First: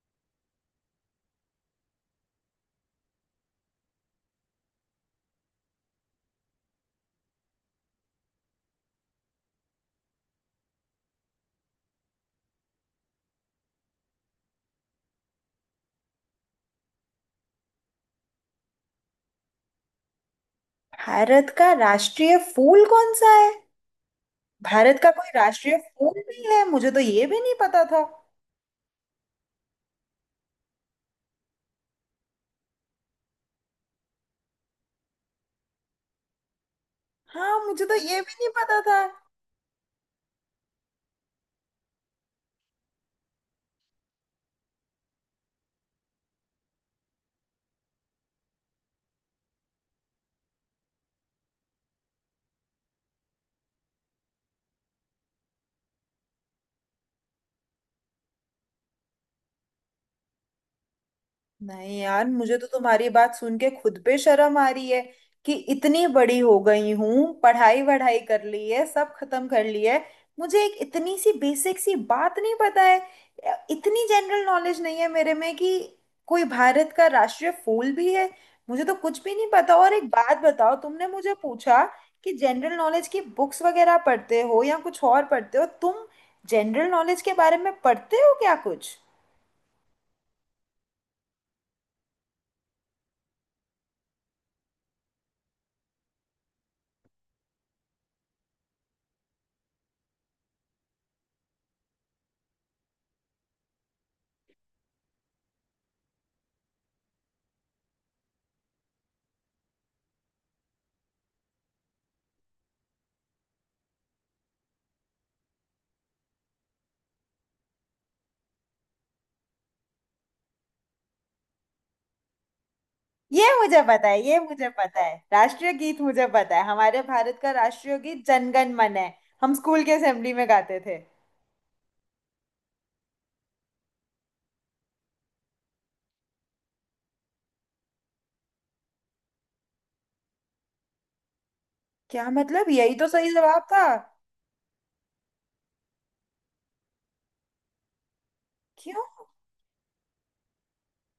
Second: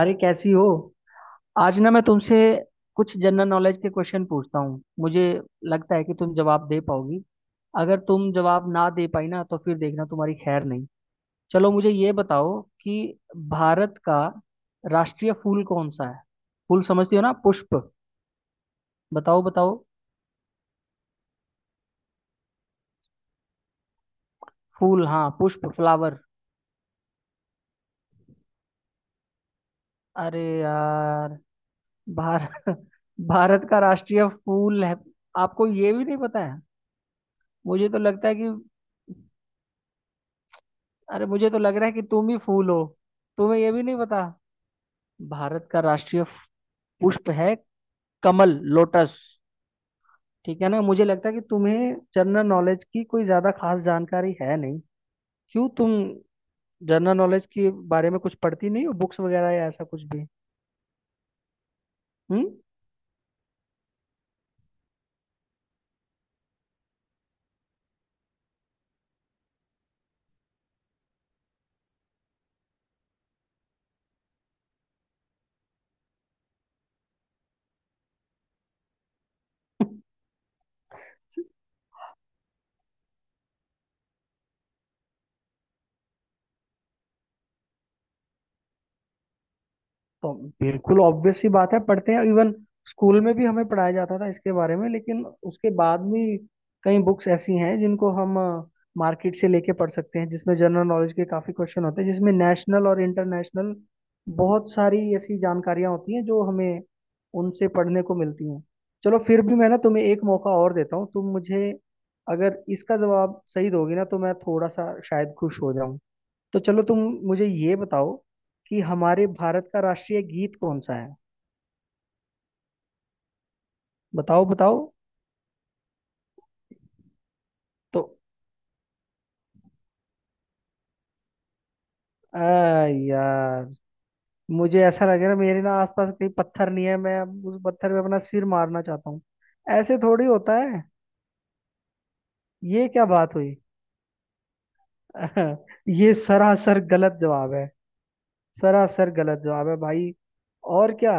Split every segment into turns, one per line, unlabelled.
अरे, कैसी हो? आज ना मैं तुमसे कुछ जनरल नॉलेज के क्वेश्चन पूछता हूँ। मुझे लगता है कि तुम जवाब दे पाओगी। अगर तुम जवाब ना दे पाई ना तो फिर देखना, तुम्हारी खैर नहीं। चलो मुझे ये बताओ कि भारत का राष्ट्रीय फूल कौन सा है? फूल समझती हो ना, पुष्प। बताओ बताओ।
भारत का राष्ट्रीय फूल कौन सा है? भारत
फूल,
का
हाँ,
कोई
पुष्प,
राष्ट्रीय
फ्लावर।
फूल भी है? मुझे तो ये भी नहीं पता था।
अरे यार, भारत भारत का राष्ट्रीय फूल है। आपको ये भी नहीं पता है?
हाँ, मुझे
मुझे
तो
तो
ये
लगता
भी
है
नहीं
कि
पता था।
अरे मुझे तो लग रहा है कि तुम ही फूल हो। तुम्हें ये भी नहीं पता। भारत का राष्ट्रीय पुष्प है, कमल, लोटस। ठीक है ना, मुझे लगता है कि तुम्हें जनरल नॉलेज की कोई ज्यादा खास जानकारी है नहीं। क्यों, तुम जनरल नॉलेज के बारे में कुछ पढ़ती नहीं हो, बुक्स वगैरह या ऐसा कुछ भी?
नहीं यार,
हम्म।
मुझे तो तुम्हारी बात सुन के खुद पे शर्म आ रही है कि इतनी बड़ी हो गई हूं, पढ़ाई वढ़ाई कर ली है, सब खत्म कर ली है, मुझे एक इतनी सी बेसिक सी बात नहीं पता है। इतनी जनरल नॉलेज नहीं है मेरे में कि कोई भारत का राष्ट्रीय फूल भी है। मुझे तो कुछ भी नहीं पता। और एक बात बताओ, तुमने मुझे पूछा कि जनरल नॉलेज की बुक्स वगैरह पढ़ते हो या कुछ और पढ़ते हो तुम? जनरल नॉलेज के बारे में पढ़ते हो क्या कुछ?
तो बिल्कुल ऑब्वियस सी बात है, पढ़ते हैं। इवन स्कूल में भी हमें पढ़ाया जाता था इसके बारे में, लेकिन उसके बाद भी कई बुक्स ऐसी हैं जिनको हम मार्केट से लेके पढ़ सकते हैं, जिसमें जनरल नॉलेज के काफी क्वेश्चन होते हैं, जिसमें नेशनल और इंटरनेशनल बहुत सारी ऐसी जानकारियां होती हैं जो हमें उनसे पढ़ने को मिलती हैं। चलो फिर भी मैं ना तुम्हें एक मौका और देता हूँ। तुम मुझे अगर इसका जवाब सही दोगी ना तो मैं थोड़ा सा शायद खुश हो जाऊं। तो चलो तुम मुझे ये बताओ कि हमारे भारत का राष्ट्रीय गीत कौन सा है?
ये मुझे पता है, ये
बताओ
मुझे
बताओ।
पता है, राष्ट्रीय गीत मुझे पता है। हमारे भारत का राष्ट्रीय
तो
गीत जनगण मन है। हम स्कूल के असेंबली में गाते थे।
आ यार, मुझे ऐसा लग रहा है मेरे ना आसपास कहीं पत्थर नहीं है, मैं अब उस पत्थर पे अपना सिर मारना चाहता हूँ। ऐसे थोड़ी होता है।
क्या मतलब?
ये
यही
क्या
तो सही
बात हुई?
जवाब था।
ये सरासर गलत जवाब है।
क्यों?
सरासर गलत जवाब है भाई। और क्या।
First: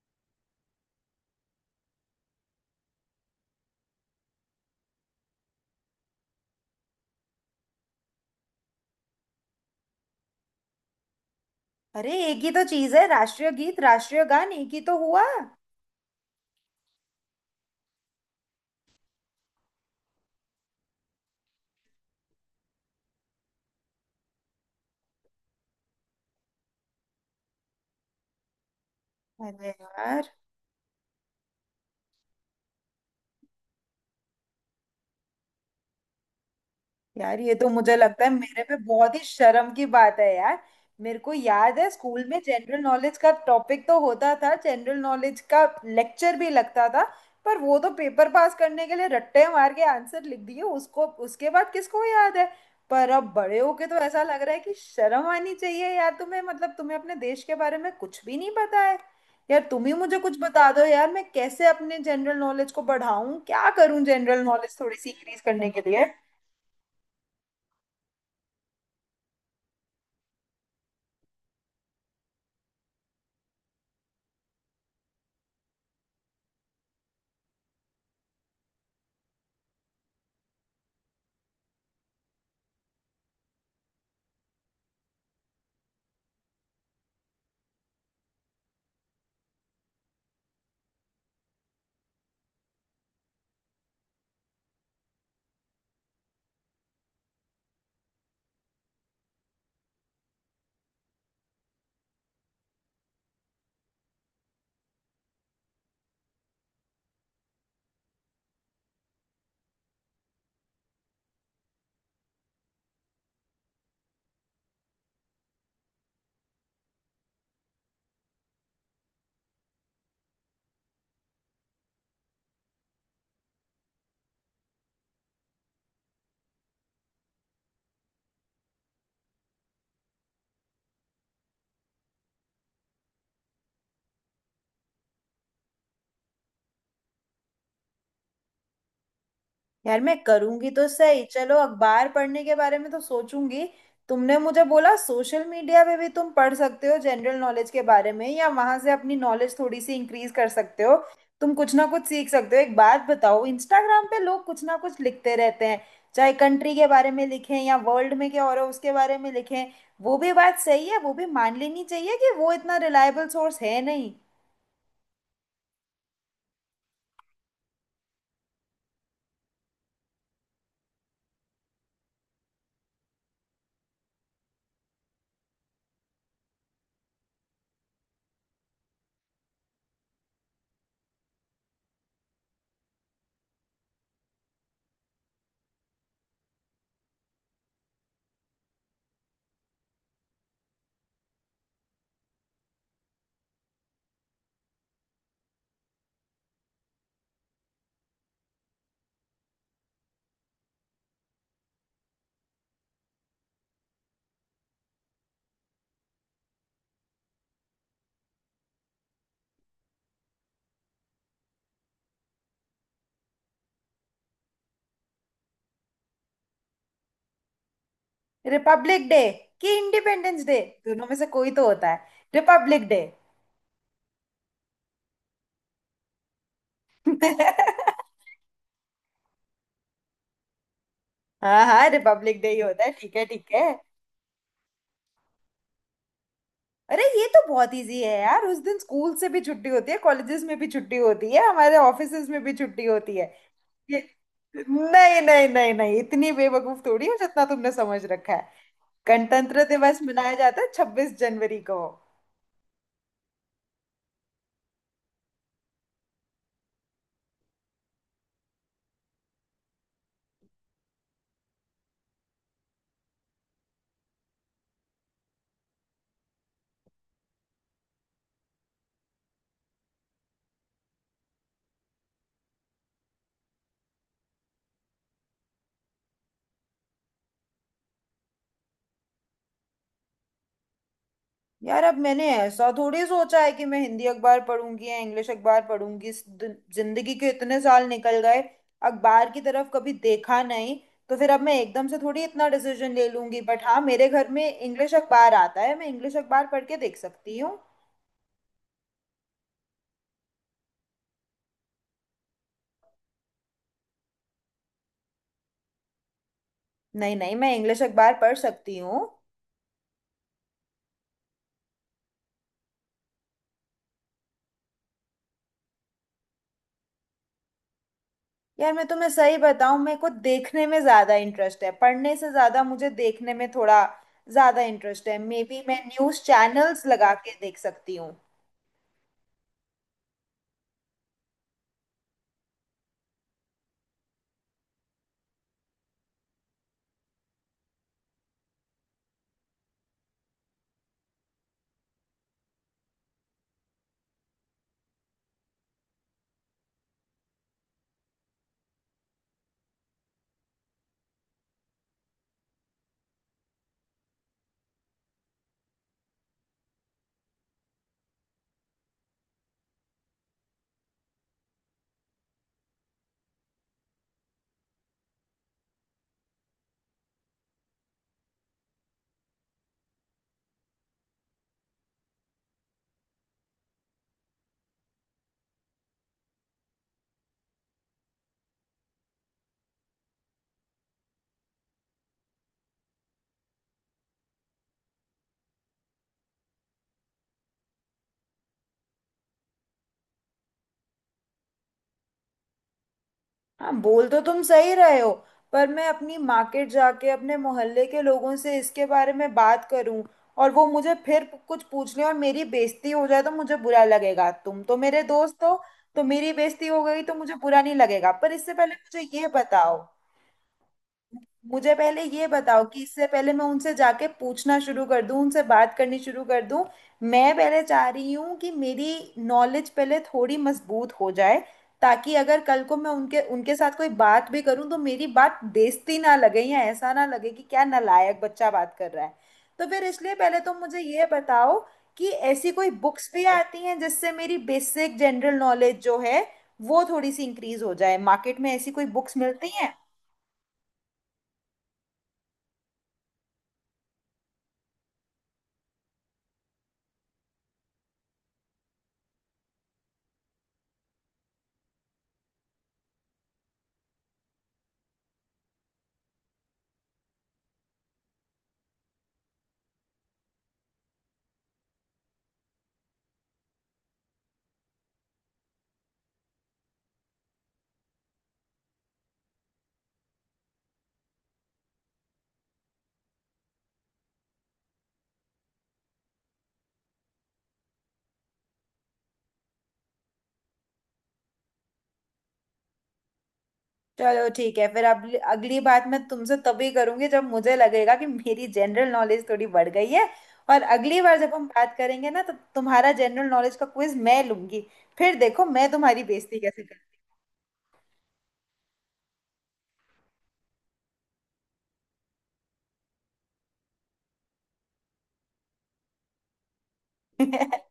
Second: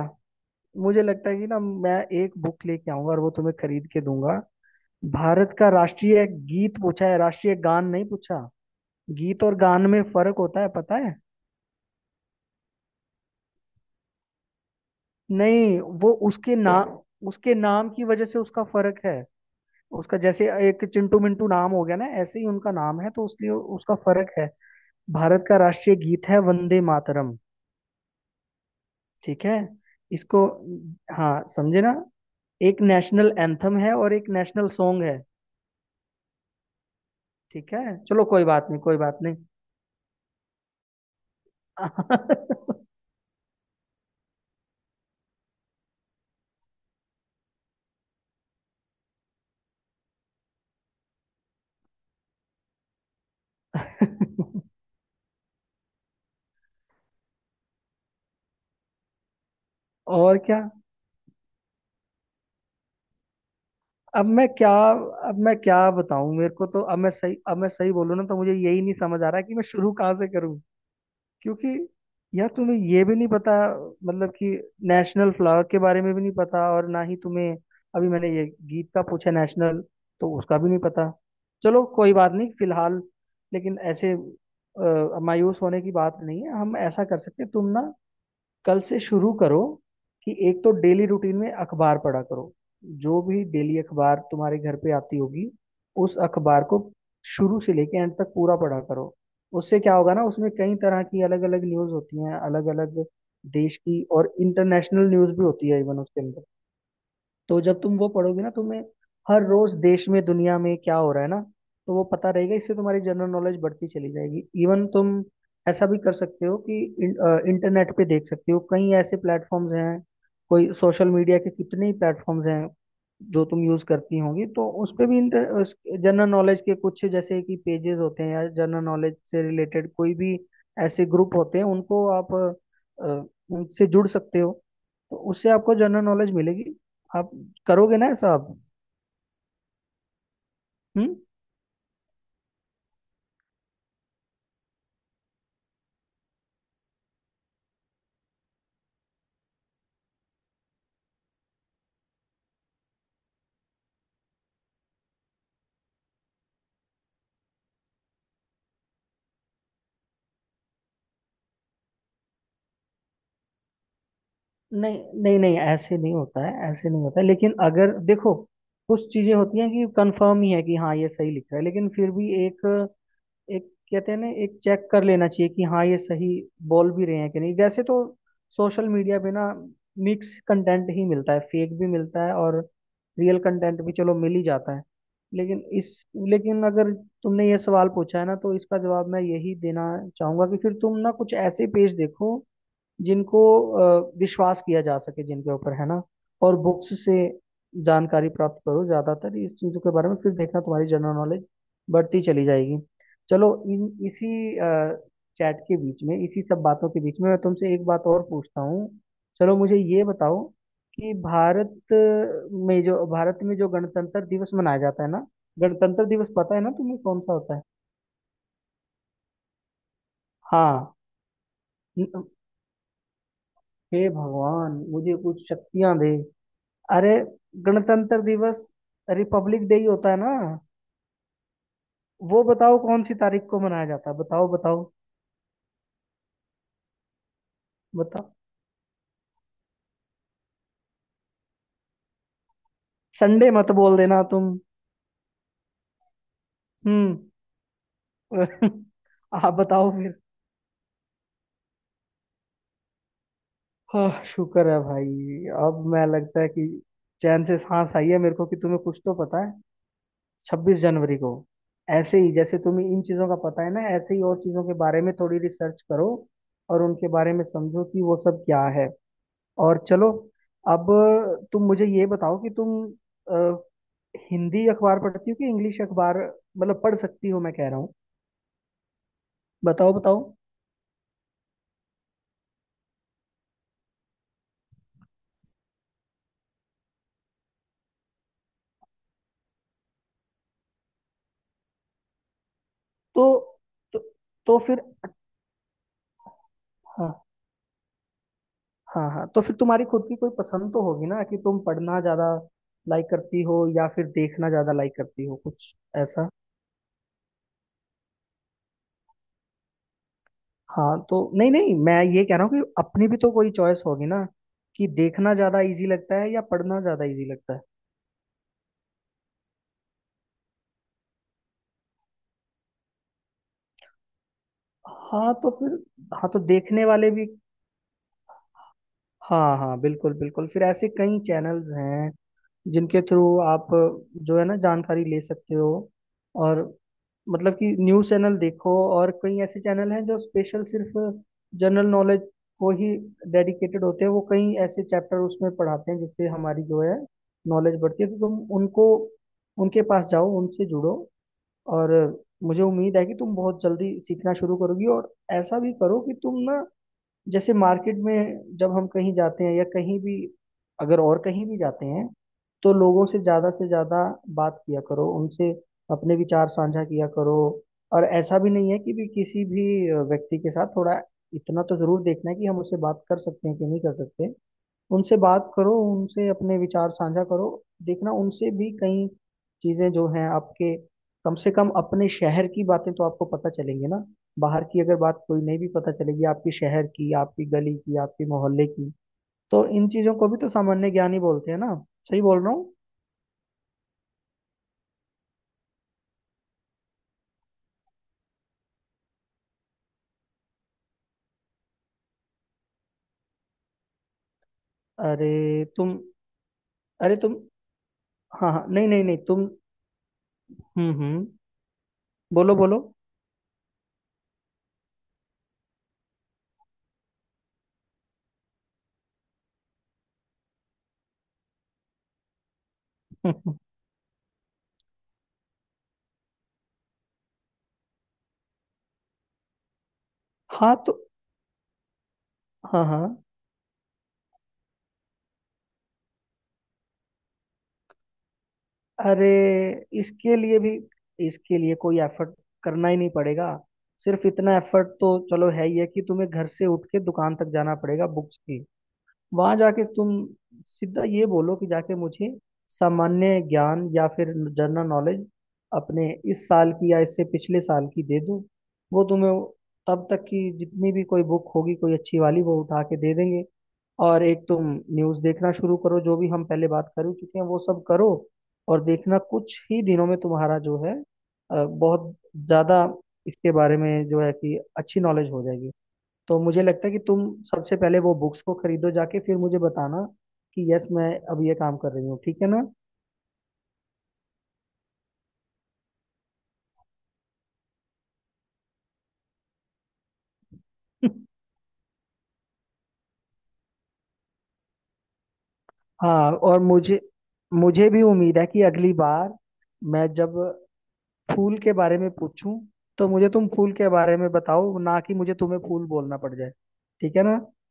मुझे लगता है कि ना मैं एक बुक लेके आऊंगा और वो तुम्हें खरीद के दूंगा। भारत का राष्ट्रीय गीत पूछा है, राष्ट्रीय गान नहीं पूछा। गीत और गान में फर्क होता है, पता है?
अरे, एक ही तो चीज है, राष्ट्रीय गीत राष्ट्रीय गान एक ही तो हुआ।
नहीं, वो उसके नाम की वजह से उसका फर्क है। उसका जैसे एक चिंटू मिंटू नाम हो गया ना, ऐसे ही उनका नाम है, तो उसलिए उसका फर्क है। भारत का राष्ट्रीय गीत है वंदे मातरम। ठीक है।
अरे यार।
इसको, हाँ, समझे ना। एक नेशनल एंथम है और एक नेशनल सॉन्ग है।
यार, ये तो
ठीक है,
मुझे लगता
चलो
है
कोई
मेरे
बात
पे
नहीं, कोई
बहुत
बात
ही
नहीं।
शर्म की बात है यार। मेरे को याद है, स्कूल में जनरल नॉलेज का टॉपिक तो होता था, जनरल नॉलेज का लेक्चर भी लगता था, पर वो तो पेपर पास करने के लिए रट्टे मार के आंसर लिख दिए उसको, उसके बाद किसको याद है? पर अब बड़े होके तो ऐसा लग रहा है कि शर्म आनी चाहिए यार तुम्हें, मतलब तुम्हें अपने देश के बारे में कुछ भी नहीं पता है। यार, तुम ही मुझे कुछ
और क्या।
बता दो यार, मैं कैसे अपने जनरल नॉलेज को बढ़ाऊं? क्या करूं
अब
जनरल
मैं क्या
नॉलेज थोड़ी सी
अब
इंक्रीज
मैं
करने
क्या
के लिए?
बताऊं? मेरे को तो अब मैं सही बोलूं ना तो मुझे यही नहीं समझ आ रहा कि मैं शुरू कहाँ से करूं। क्योंकि यार, तुम्हें ये भी नहीं पता। मतलब कि नेशनल फ्लावर के बारे में भी नहीं पता, और ना ही तुम्हें अभी मैंने ये गीत का पूछा नेशनल, तो उसका भी नहीं पता। चलो कोई बात नहीं फिलहाल। लेकिन ऐसे मायूस होने की बात नहीं है। हम ऐसा कर सकते हैं, तुम ना कल से शुरू करो कि एक तो डेली रूटीन में अखबार पढ़ा करो। जो भी डेली अखबार तुम्हारे घर पे आती होगी, उस अखबार को शुरू से लेके एंड तक पूरा पढ़ा करो। उससे क्या होगा ना, उसमें कई तरह की अलग अलग न्यूज होती हैं, अलग अलग देश की, और इंटरनेशनल न्यूज भी होती है इवन उसके अंदर। तो जब तुम वो पढ़ोगे ना, तुम्हें हर रोज देश में, दुनिया में क्या हो रहा है ना, तो वो पता रहेगा। इससे तुम्हारी जनरल नॉलेज बढ़ती चली जाएगी। इवन तुम ऐसा भी कर सकते हो कि इंटरनेट पे देख सकते हो। कई ऐसे प्लेटफॉर्म्स हैं। कोई सोशल मीडिया के कितने ही प्लेटफॉर्म्स हैं जो तुम यूज करती होंगी, तो उस पे भी इंटर जनरल नॉलेज के कुछ जैसे कि पेजेस होते हैं या जनरल नॉलेज से रिलेटेड कोई भी ऐसे ग्रुप होते हैं। उनको आप अ, उनसे जुड़ सकते हो। तो उससे आपको जनरल नॉलेज मिलेगी। आप करोगे ना ऐसा, आप?
यार मैं करूंगी तो
हम्म।
सही, चलो अखबार पढ़ने के बारे में तो सोचूंगी। तुमने मुझे बोला सोशल मीडिया पे भी तुम पढ़ सकते हो जनरल नॉलेज के बारे में, या वहां से अपनी नॉलेज थोड़ी सी इंक्रीज कर सकते हो, तुम कुछ ना कुछ सीख सकते हो। एक बात बताओ, इंस्टाग्राम पे लोग कुछ ना कुछ लिखते रहते हैं, चाहे कंट्री के बारे में लिखें या वर्ल्ड में क्या हो रहा है उसके बारे में लिखें, वो भी बात सही है, वो भी मान लेनी चाहिए कि वो इतना रिलायबल सोर्स है नहीं।
नहीं नहीं नहीं, ऐसे नहीं होता है, ऐसे नहीं होता है, लेकिन अगर देखो कुछ चीजें होती हैं कि कंफर्म ही है कि हाँ ये सही लिख रहा है, लेकिन फिर भी एक एक कहते हैं ना, एक चेक कर लेना चाहिए कि हाँ ये सही बोल भी रहे हैं कि नहीं। वैसे तो सोशल मीडिया पे ना मिक्स कंटेंट ही मिलता है, फेक भी मिलता है और रियल कंटेंट भी चलो मिल ही जाता है। लेकिन इस लेकिन अगर तुमने ये सवाल पूछा है ना तो इसका जवाब मैं यही देना चाहूंगा कि फिर तुम ना कुछ ऐसे पेज देखो जिनको विश्वास किया जा सके, जिनके ऊपर, है ना। और बुक्स से जानकारी प्राप्त करो ज्यादातर इस चीजों के बारे में। फिर देखना तुम्हारी जनरल नॉलेज बढ़ती चली जाएगी। चलो इन इसी चैट के बीच में, इसी सब बातों के बीच में मैं तुमसे एक बात और पूछता हूँ। चलो मुझे ये बताओ कि भारत में जो गणतंत्र दिवस मनाया जाता है ना, गणतंत्र दिवस पता है ना तुम्हें कौन सा होता है?
रिपब्लिक डे, कि इंडिपेंडेंस डे?
हाँ।
दोनों में से कोई तो होता है।
न-
रिपब्लिक डे।
हे भगवान, मुझे कुछ शक्तियां दे। अरे, गणतंत्र दिवस रिपब्लिक डे ही होता है ना।
हाँ हाँ, रिपब्लिक
वो
डे ही
बताओ
होता है।
कौन सी
ठीक है,
तारीख
ठीक
को
है।
मनाया जाता है, बताओ बताओ
अरे ये तो बहुत इजी है
बताओ।
यार, उस दिन स्कूल से भी छुट्टी होती है, कॉलेजेस में भी छुट्टी होती है, हमारे ऑफिसेज में भी छुट्टी होती है।
संडे मत बोल
ये,
देना तुम।
नहीं नहीं नहीं नहीं, इतनी बेवकूफ थोड़ी हो
हम्म।
जितना तुमने समझ रखा है।
आप
गणतंत्र
बताओ
दिवस
फिर।
मनाया जाता है 26 जनवरी को।
हाँ, शुक्र है भाई। अब मैं लगता है कि चैन से सांस आई है मेरे को कि तुम्हें कुछ तो पता है। 26 जनवरी को। ऐसे ही जैसे तुम्हें इन चीजों का पता है ना, ऐसे ही और चीजों के बारे में थोड़ी रिसर्च करो और उनके बारे में समझो कि वो सब क्या है। और चलो, अब तुम मुझे ये बताओ कि तुम अ, हिंदी अखबार पढ़ती हो कि इंग्लिश अखबार? मतलब पढ़ सकती हो, मैं कह रहा हूँ। बताओ बताओ।
यार अब मैंने ऐसा थोड़ी सोचा है कि मैं हिंदी अखबार पढ़ूंगी या इंग्लिश अखबार पढ़ूंगी। जिंदगी के इतने साल निकल गए, अखबार की तरफ कभी देखा नहीं, तो फिर अब मैं एकदम से थोड़ी इतना डिसीजन ले
तो,
लूंगी। बट हाँ,
तो,
मेरे घर में
फिर।
इंग्लिश अखबार आता है, मैं इंग्लिश अखबार पढ़ के देख
हाँ।
सकती हूँ।
हाँ हाँ, तो फिर तुम्हारी खुद की कोई पसंद तो होगी ना कि तुम पढ़ना ज्यादा लाइक करती हो या फिर देखना ज्यादा लाइक करती हो, कुछ ऐसा?
नहीं नहीं, मैं इंग्लिश अखबार पढ़ सकती हूँ।
हाँ तो नहीं नहीं, मैं ये कह रहा हूँ कि अपनी भी तो कोई चॉइस होगी ना, कि देखना ज्यादा इजी लगता है या पढ़ना ज्यादा इजी लगता है?
यार मैं तुम्हें सही बताऊँ, मेरे को देखने में ज़्यादा इंटरेस्ट है, पढ़ने से ज़्यादा मुझे देखने में थोड़ा ज़्यादा इंटरेस्ट है।
हाँ,
मे
तो
बी
फिर,
मैं न्यूज़
हाँ तो
चैनल्स
देखने वाले
लगा
भी,
के देख सकती हूँ।
हाँ हाँ, बिल्कुल बिल्कुल, फिर ऐसे कई चैनल्स हैं जिनके थ्रू आप, जो है ना, जानकारी ले सकते हो। और मतलब कि न्यूज़ चैनल देखो और कई ऐसे चैनल हैं जो स्पेशल सिर्फ जनरल नॉलेज को ही डेडिकेटेड होते हैं। वो कई ऐसे चैप्टर उसमें पढ़ाते हैं जिससे हमारी जो है नॉलेज बढ़ती है। तो तुम उनको, उनके पास जाओ, उनसे जुड़ो। और मुझे उम्मीद है कि तुम बहुत जल्दी सीखना शुरू करोगी। और ऐसा भी करो कि तुम ना, जैसे मार्केट में जब हम कहीं जाते हैं या कहीं भी, अगर और कहीं भी जाते हैं, तो लोगों से ज़्यादा बात किया करो, उनसे अपने विचार साझा किया करो। और ऐसा भी नहीं है कि भी किसी भी व्यक्ति के साथ, थोड़ा इतना तो ज़रूर देखना है कि हम उससे बात कर सकते हैं कि नहीं कर सकते। उनसे बात करो, उनसे अपने विचार साझा करो। देखना उनसे भी कई चीजें जो हैं आपके, कम से कम अपने शहर की बातें तो आपको पता चलेंगी ना। बाहर की अगर बात कोई नहीं भी पता चलेगी, आपकी शहर की, आपकी गली की, आपकी मोहल्ले की, तो इन चीजों को भी तो सामान्य ज्ञान ही बोलते हैं ना। सही बोल रहा हूँ।
हाँ बोल तो तुम सही रहे हो, पर मैं अपनी मार्केट जाके अपने मोहल्ले के लोगों से इसके बारे में बात करूं, और वो मुझे फिर कुछ पूछ लें और मेरी बेइज्जती हो जाए तो मुझे बुरा लगेगा। तुम तो मेरे दोस्त हो,
अरे तुम,
तो मेरी बेइज्जती हो गई तो
अरे
मुझे
तुम
बुरा नहीं लगेगा। पर
हाँ
इससे
हाँ,
पहले
नहीं नहीं
मुझे
नहीं,
ये
तुम,
बताओ,
हम्म।
मुझे पहले ये
बोलो
बताओ कि
बोलो।
इससे पहले मैं उनसे जाके पूछना शुरू कर दूं, उनसे बात करनी शुरू कर दूं, मैं पहले चाह रही हूँ कि मेरी नॉलेज पहले थोड़ी मजबूत हो जाए, ताकि अगर कल को मैं उनके उनके साथ कोई बात भी करूँ तो मेरी बात बेइज्जती ना लगे, या ऐसा ना लगे कि क्या नालायक बच्चा बात कर रहा है। तो फिर इसलिए पहले तुम
हाँ
मुझे
तो,
ये बताओ कि ऐसी कोई
हाँ हाँ,
बुक्स भी आती हैं जिससे मेरी बेसिक जनरल नॉलेज जो है वो थोड़ी सी इंक्रीज हो जाए? मार्केट में ऐसी कोई बुक्स
अरे,
मिलती हैं?
इसके लिए भी इसके लिए कोई एफर्ट करना ही नहीं पड़ेगा। सिर्फ इतना एफर्ट तो चलो है ही है कि तुम्हें घर से उठ के दुकान तक जाना पड़ेगा बुक्स की। वहां जाके तुम सीधा ये बोलो कि जाके मुझे सामान्य ज्ञान या फिर जनरल नॉलेज अपने इस साल की या इससे पिछले साल की दे दो। वो तुम्हें तब तक की जितनी भी कोई बुक होगी कोई अच्छी वाली वो उठा के दे देंगे। और एक तुम न्यूज़ देखना शुरू करो, जो भी हम पहले बात कर चुके हैं वो सब करो। और देखना कुछ ही दिनों में तुम्हारा जो है बहुत ज़्यादा इसके बारे में, जो है कि, अच्छी नॉलेज हो जाएगी। तो मुझे लगता है कि तुम सबसे पहले वो बुक्स को खरीदो जाके, फिर मुझे बताना कि यस मैं अब ये काम कर रही हूँ, ठीक है ना।
चलो ठीक है, फिर अगली अगली बात मैं तुमसे तभी करूंगी जब मुझे लगेगा कि मेरी जनरल नॉलेज थोड़ी बढ़ गई है। और अगली बार जब हम बात करेंगे ना, तो तुम्हारा जनरल नॉलेज का क्विज मैं लूंगी, फिर देखो मैं तुम्हारी
हाँ,
बेइज्जती
और
कैसे करती
मुझे मुझे भी उम्मीद है कि अगली बार, मैं जब फूल के बारे में पूछूं, तो मुझे तुम फूल के बारे में बताओ, ना कि मुझे तुम्हें फूल बोलना पड़ जाए। ठीक है
हूँ।
ना।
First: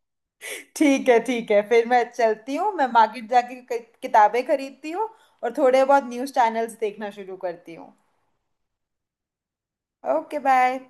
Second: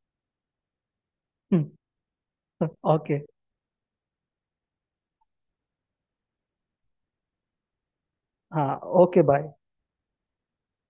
ठीक है, ठीक है, फिर मैं चलती हूँ, मैं
ओके।
मार्केट जाके किताबें खरीदती हूँ, और थोड़े बहुत न्यूज़ चैनल्स देखना शुरू करती हूँ।
हाँ, ओके बाय।
Okay bye.